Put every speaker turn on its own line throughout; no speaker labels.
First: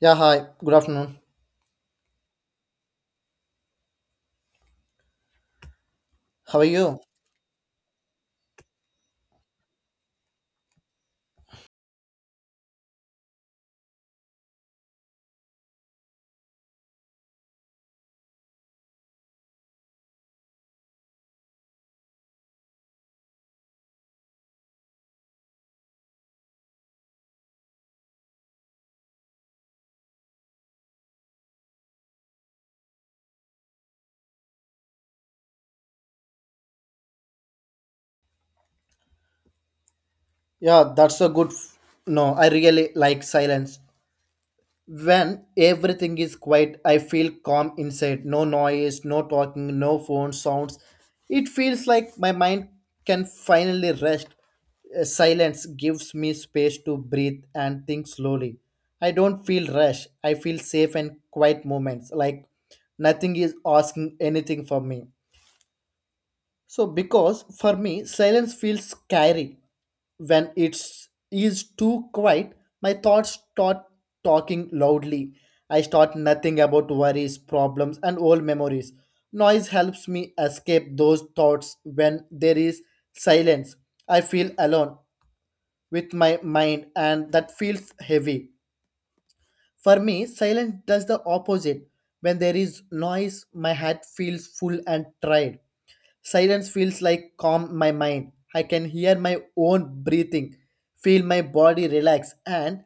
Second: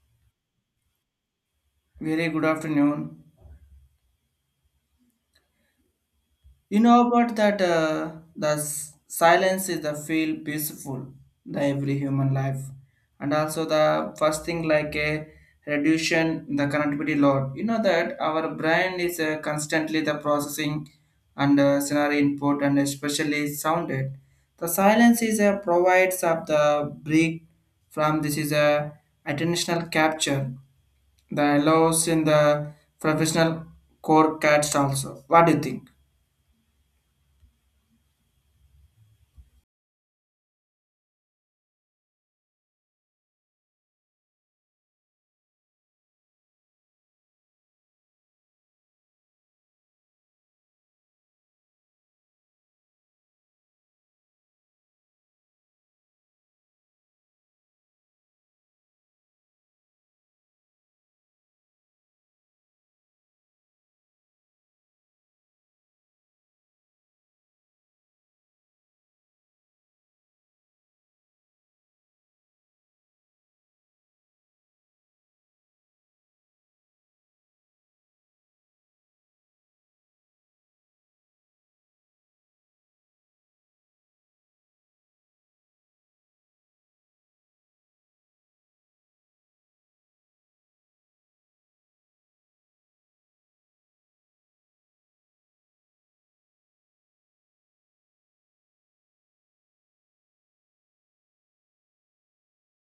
Yeah, hi. Good afternoon.
Very good afternoon.
How are
You
you?
know about that the silence is the feel peaceful the every human life, and also the first thing like a reduction the connectivity load. You know that our brain is constantly the processing and scenario input and especially sounded. The silence is a provides of the break from this is a attentional capture the allows in the professional core cats also. What do you think?
Yeah, that's a good. F- No, I really like silence. When everything is quiet, I feel calm inside. No noise, no talking, no phone sounds. It feels like my mind can finally rest. Silence gives me space to breathe and think slowly. I don't feel rush. I feel safe and quiet moments, like nothing is asking anything from me. So, because for me, silence feels scary when it's is too quiet. My thoughts start talking loudly. I start nothing about worries, problems, and old memories. Noise helps me escape those thoughts when there is silence. I feel alone with my mind, and that feels heavy. For me, silence does the opposite. When there is noise, my head feels full and tired. Silence feels like calm my mind. I can hear my own breathing, feel my body relax and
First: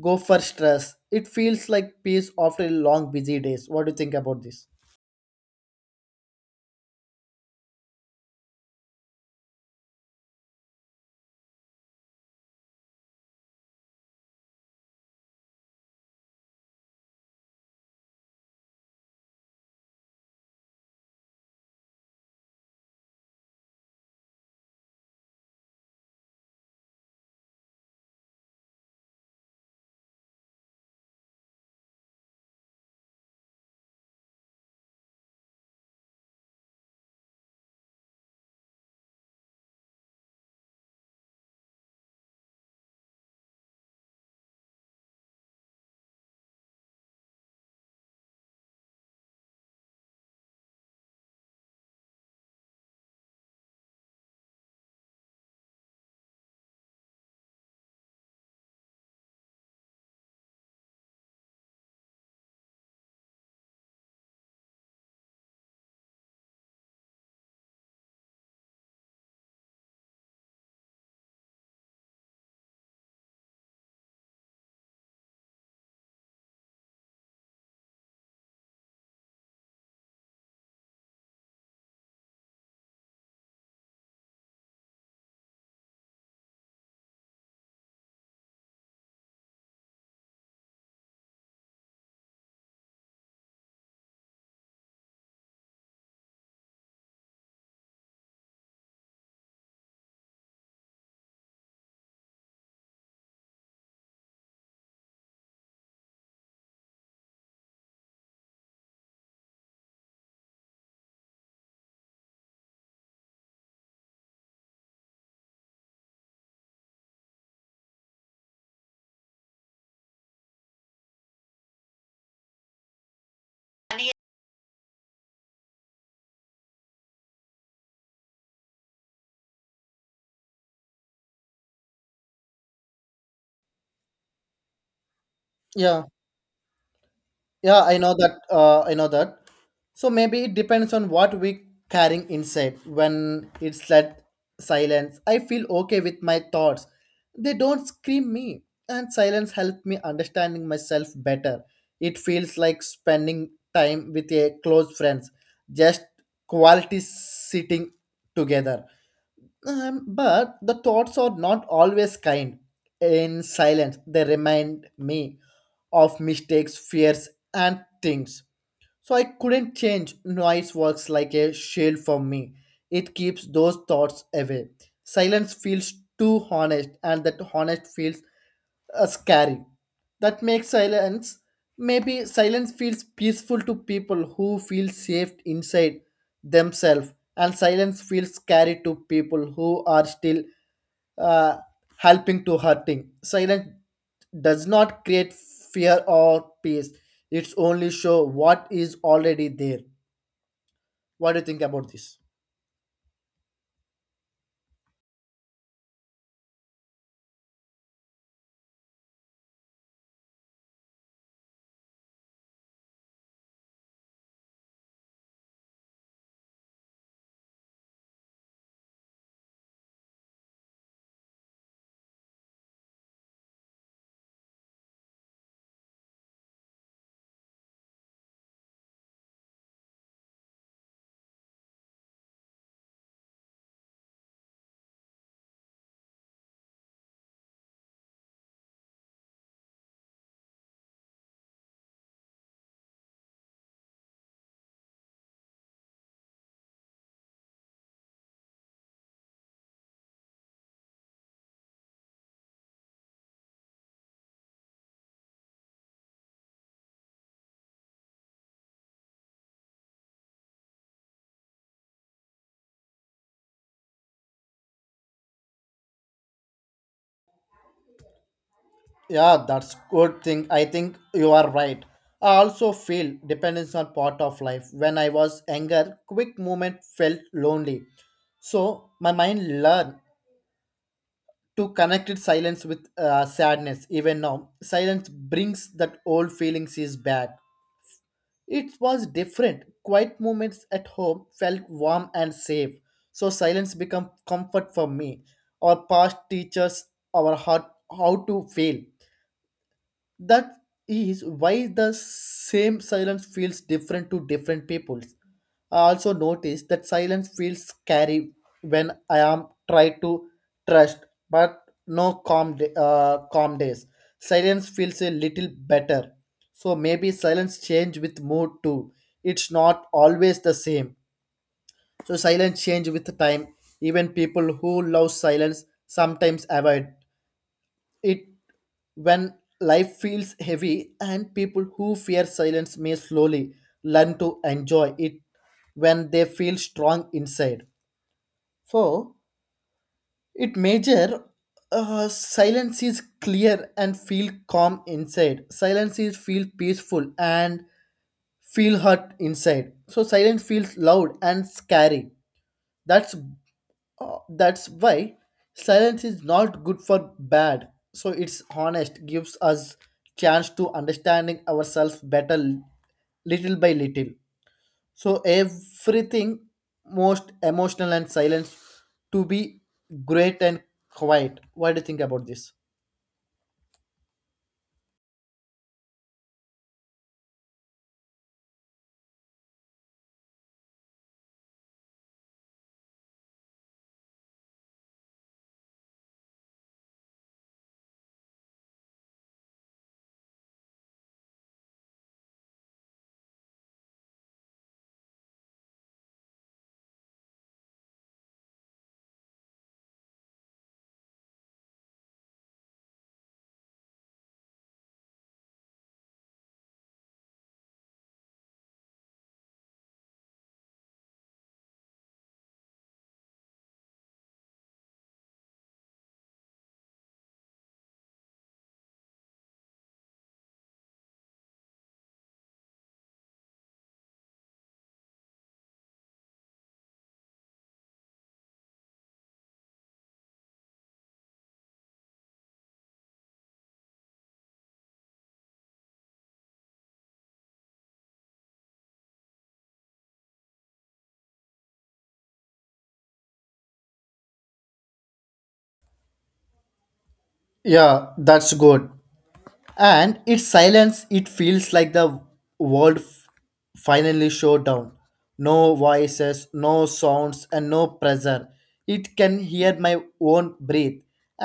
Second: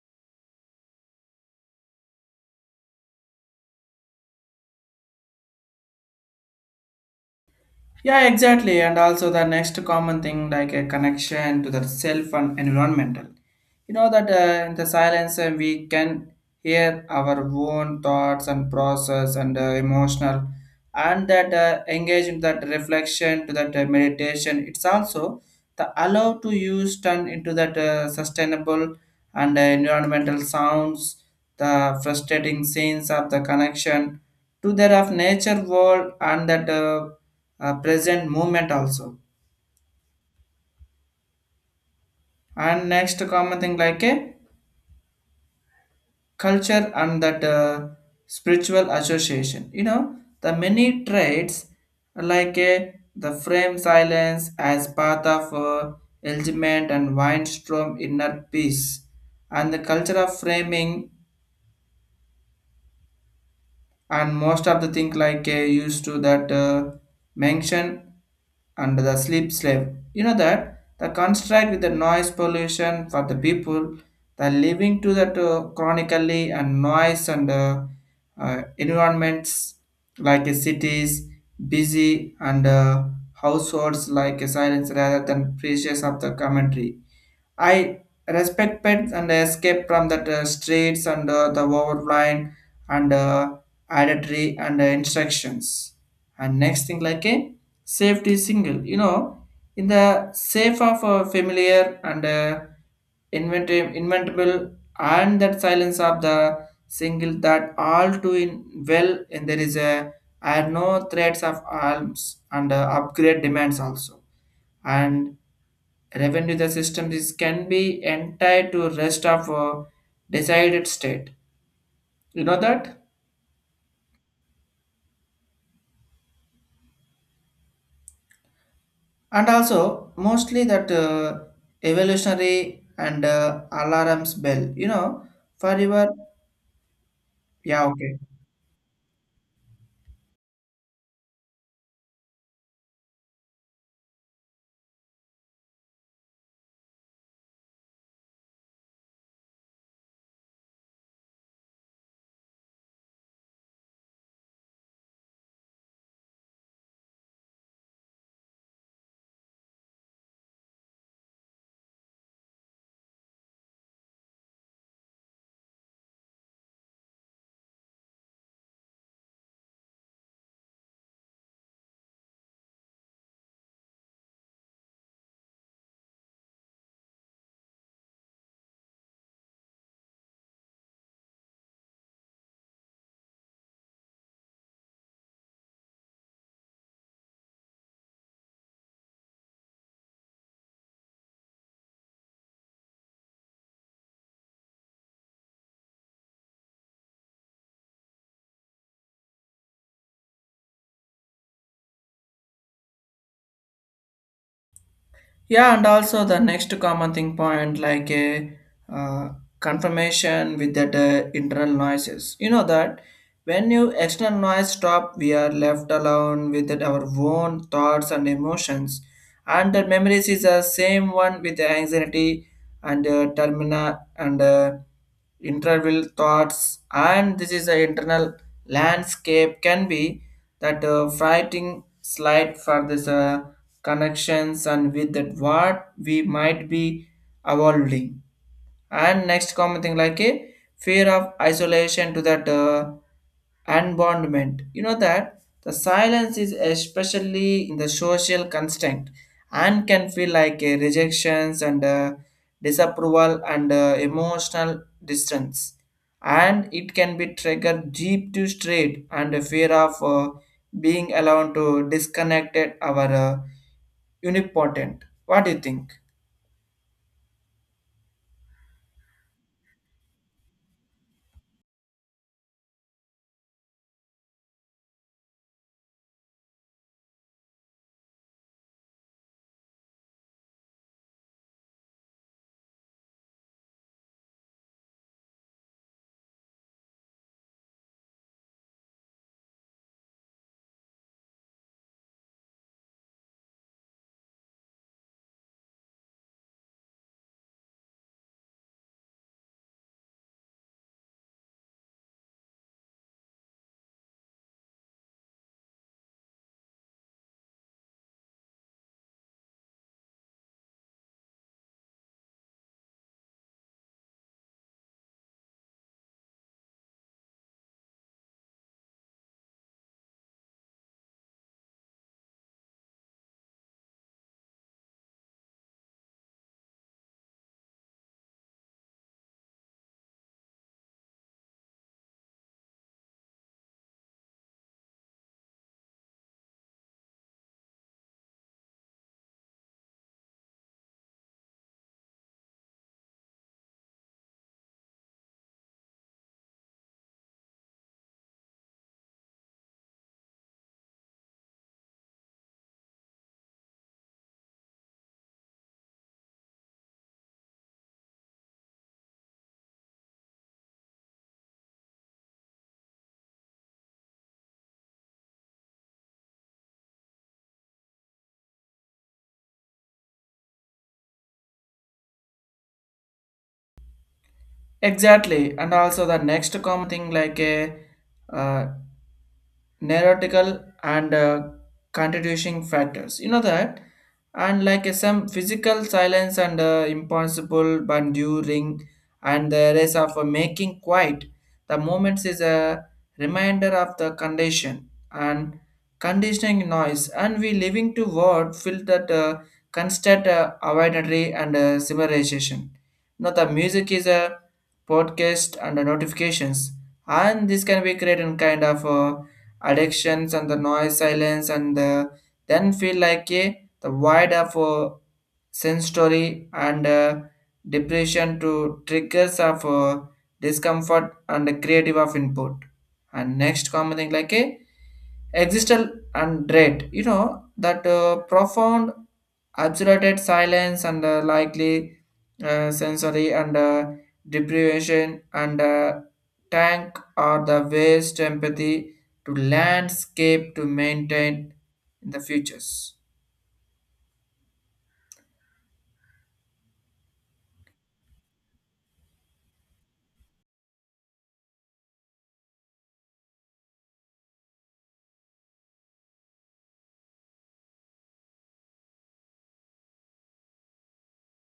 go for stress. It feels like peace after a long busy days. What do you think about this?
Yeah, exactly. And also the next common thing like a connection to the self and environmental. You know that in the silence we can hear our own thoughts and process and emotional and that engage in that reflection to that meditation. It's also the allow to use turn into that sustainable and the environmental sounds, the frustrating scenes of the connection to that of nature world and that present moment also. And next common thing like a culture and that spiritual association. You know the many traits like a the frame silence as path of element and windstorm inner peace and the culture of framing and most of the thing like used to that mention and the sleep slave. You know that the construct with the noise pollution for the people, the living to that chronically and noise and environments like cities, busy and households like silence rather than precious of the commentary I respect pets and escape from the streets and the overline and adultery and instructions. And next thing like a safety single, you know, in the safe of a familiar and inventable and that silence of the single that all do in well and there is a are no threats of arms and upgrade demands also. And revenue the system is can be entire to rest of decided state, you know, that and also mostly that evolutionary and alarms bell, you know, for
Yeah.
your
Yeah,
yeah.
I know
Okay.
that. I know that. So maybe it depends on what we carrying inside. When it's that silence, I feel okay with my thoughts. They don't scream me, and silence helps me understanding myself better. It feels like spending time with a close friends, just quality sitting together. But the thoughts are not always kind. In silence, they remind me of mistakes, fears, and things. So I couldn't change. Noise works like a shield for me. It keeps those thoughts away. Silence feels too honest, and that honest feels scary. That makes silence. Maybe silence feels peaceful to people who feel safe inside themselves, and silence feels scary to people who are still uh, helping to hurting. Silence does not create fear or peace. It's only show what is already there. What do you think about this?
Yeah, and also the next common thing point like a uh, confirmation with that internal noises. You know that when you external noise stop, we are left alone with that our own thoughts and emotions, and the memories is the same one with the anxiety and termina and interval thoughts and this is the internal landscape can be that fighting slide for this connections and with that what we might be evolving and next common thing like a fear of isolation to that unbondment. You know that the silence is especially in the social construct and can feel like a rejections and disapproval and emotional distance. And it can be triggered deep to straight and a fear of being allowed to disconnect our unipotent. What do you think?
Yeah, that's good thing. I think you are right. I also feel dependence on part of life. When I was younger, quick movement felt lonely. So my mind learned to connect it silence with sadness. Even now, silence brings that old feelings is back. It was different. Quiet moments at home felt warm and safe. So silence became comfort for me. Our past teaches our heart how to feel. That is why the same silence feels different to different peoples. I also notice that silence feels scary when I am try to trust, but no calm da- calm days. Silence feels a little better. So maybe silence change with mood too. It's not always the same. So silence change with time. Even people who love silence sometimes avoid it when life feels heavy and people who fear silence may slowly learn to enjoy it when they feel strong inside for it major, silence is clear and feel calm inside silence is feel peaceful and feel hurt inside so silence feels loud and scary. that's that's why silence is not good for bad. So it's honest, gives us chance to understanding ourselves better little by little. So everything most emotional and silence to be great and quiet. What do you think about this?
Exactly, and also the next common thing like a uh, neurotical and constituting factors. You know that, and like some physical silence and impossible but during and the race of making quiet. The moments is a reminder of the condition and conditioning noise, and we living to word feel that constant avoidantry and similarization. Now the music is a podcast and notifications, and this can be created in kind of. Addictions and the noise silence and the, then feel like a the void of sensory and depression to triggers of discomfort and creative of input and next common thing like a existential and dread. You know that profound absolute silence and likely sensory and deprivation and tank are the waste empathy to landscape to maintain in the futures.
Yeah, that's good. And its silence it feels like the world f- finally shut down, no voices, no sounds, and no pressure. It can hear my own breath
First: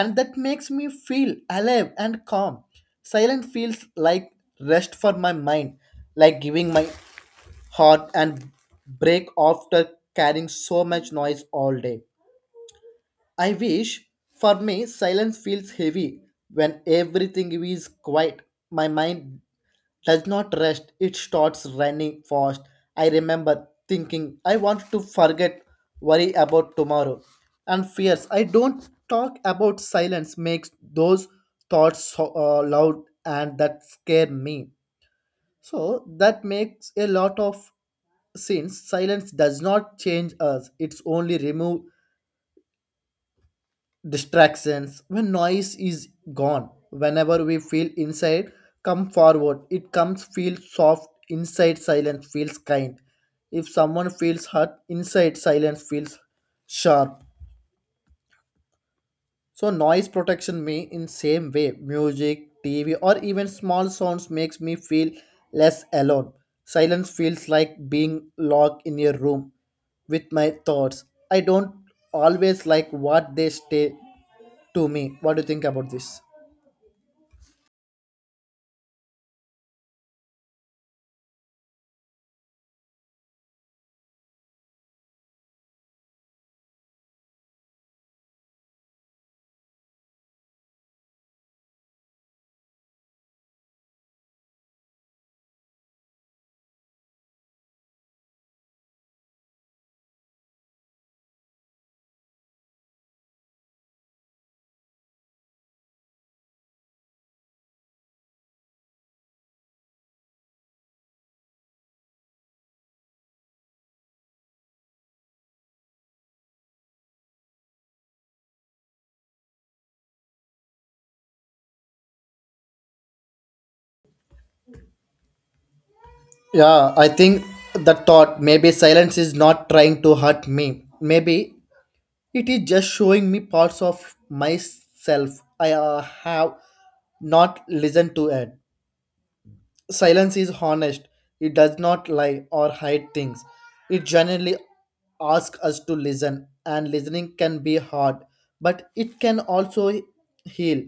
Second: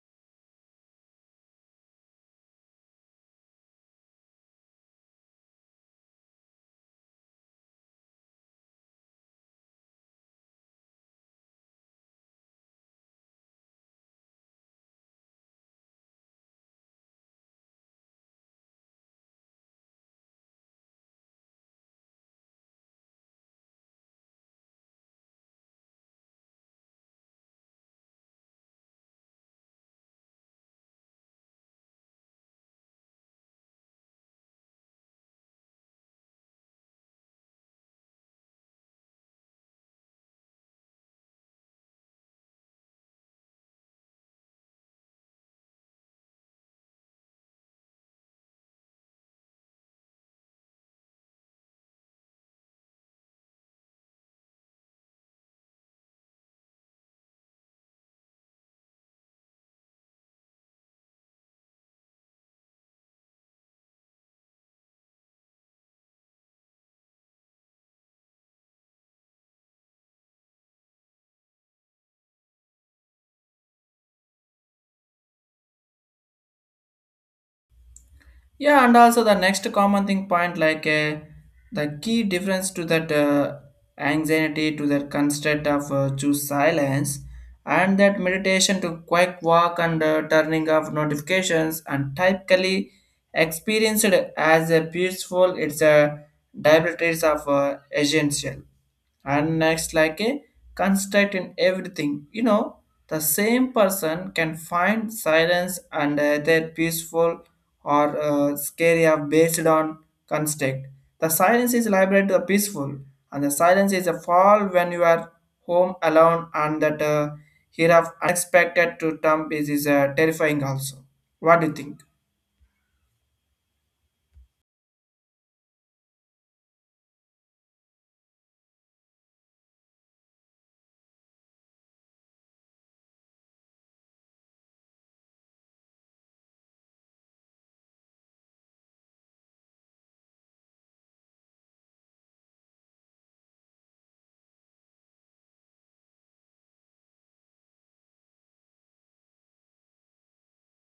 and that makes me feel alive and calm. Silence feels like rest for my mind, like giving my heart and break after carrying so much noise all day. I wish for me silence feels heavy when everything is quiet. My mind does not rest, it starts running fast. I remember thinking I want to forget, worry about tomorrow, and fears. I don't talk about silence, makes those thoughts so, loud and that scare me. So that makes a lot of sense. Silence does not change us, it's only remove distractions when noise is gone. Whenever we feel inside come forward it comes feel soft inside silence feels kind. If someone feels hurt inside silence feels sharp. So noise protection me in same way music tv or even small sounds makes me feel less alone. Silence feels like being locked in a room with my thoughts. I don't always like what they stay to me. What do you think about this?
Yeah, and also the next common thing point like the key difference to that anxiety to that constraint of choose silence and that meditation to quick walk and turning off notifications and typically experienced as a peaceful, it's a diabetes of essential and next, like a construct in everything. You know, the same person can find silence and either peaceful or scary are based on construct. The silence is liberate to the peaceful, and the silence is a fall when you are home alone and that here of unexpected to term is terrifying also. What do you think?
Yeah, I think the thought maybe silence is not trying to hurt me. Maybe it is just showing me parts of myself I have not listened to it. Silence is honest. It does not lie or hide things. It generally asks us to listen, and listening can be hard, but it can also heal.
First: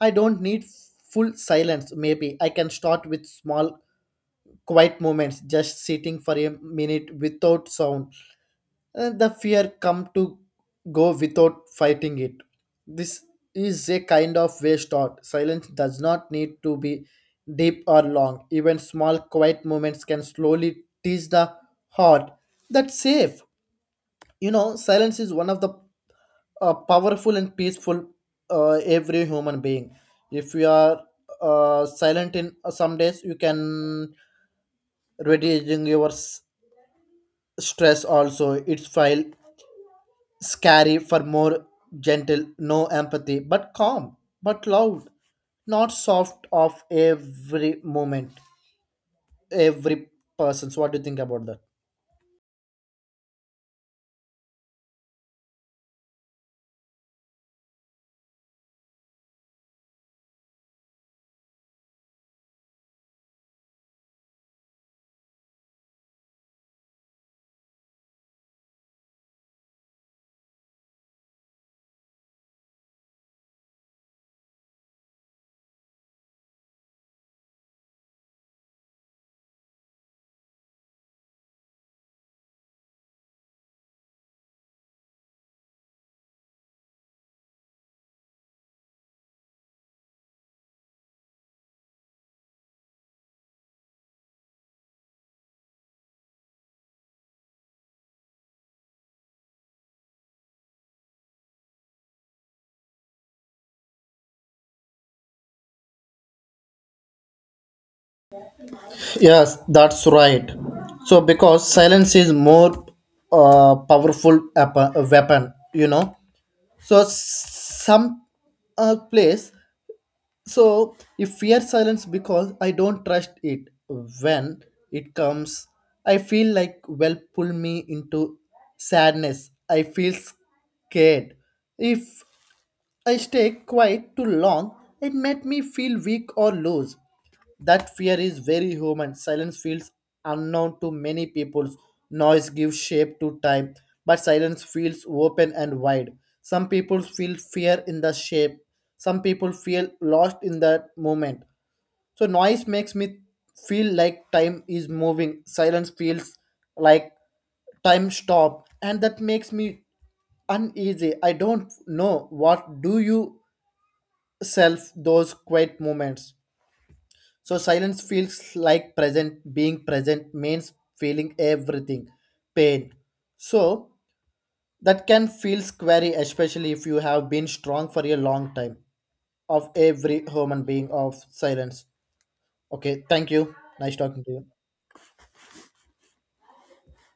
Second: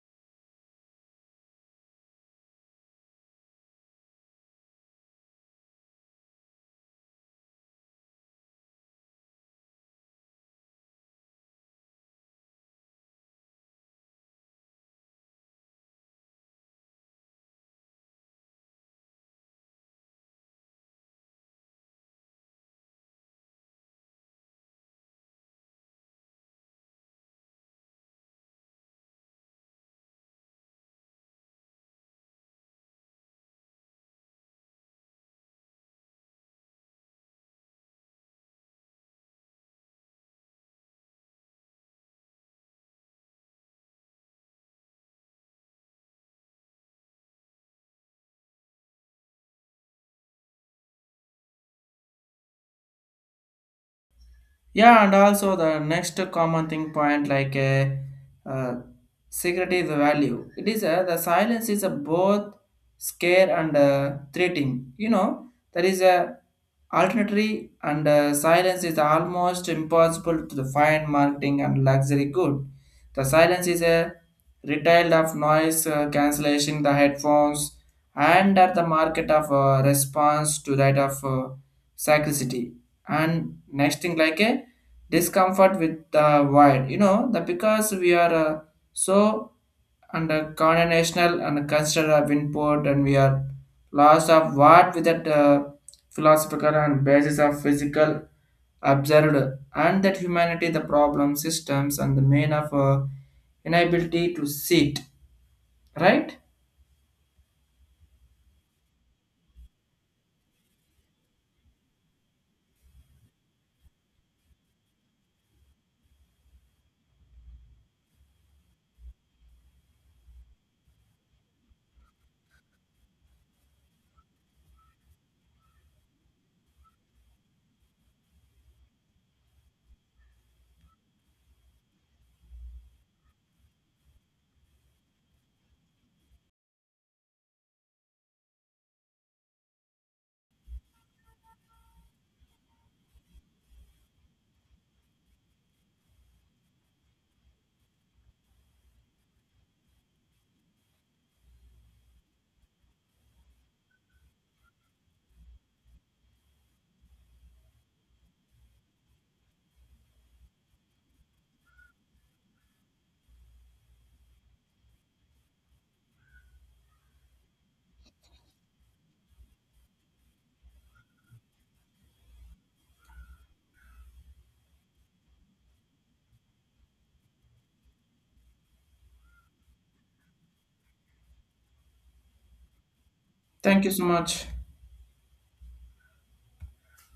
I don't need full silence. Maybe I can start with small quiet moments, just sitting for a minute without sound. The fear come to go without fighting it. This is a kind of way thought. Silence does not need to be deep or long. Even small quiet moments can slowly teach the heart that's safe. You know, silence is one of the powerful and peaceful every human being. If you are silent in some days, you can reducing your stress also. It's file scary for more gentle no empathy but calm but loud not soft of every moment every person. So what do you think about that?
Yeah, and also the next common thing point like a uh, uh, security is a value. It is a, the silence is a both scare and threatening. You know there is a alternatory and silence is almost impossible to the fine marketing and luxury good. The silence is a retail of noise cancellation, the headphones, and at the market of response to that of scarcity and next thing like a discomfort with the wild. You know the, because we are so under national and consider of import and we are lost of what with that philosophical and basis of physical observed and that humanity the problem systems and the main of inability to see it right.
Yes, that's right. So because silence is more weapon, you know, so some place. So, if fear silence because I don't trust it when it comes, I feel like well pull me into sadness. I feel scared. If I stay quiet too long, it made me feel weak or loose. That fear is very human. Silence feels unknown to many people. Noise gives shape to time, but silence feels open and wide. Some people feel fear in the shape. Some people feel lost in that moment. So noise makes me feel like time is moving. Silence feels like time stop and that makes me uneasy. I don't know what do you self those quiet moments. So silence feels like present. Being present means feeling everything, pain. So that can feel scary, especially if you have been strong for a long time. Of every human being of silence. Okay, thank you.
Thank you
Nice
so
talking to you.
much.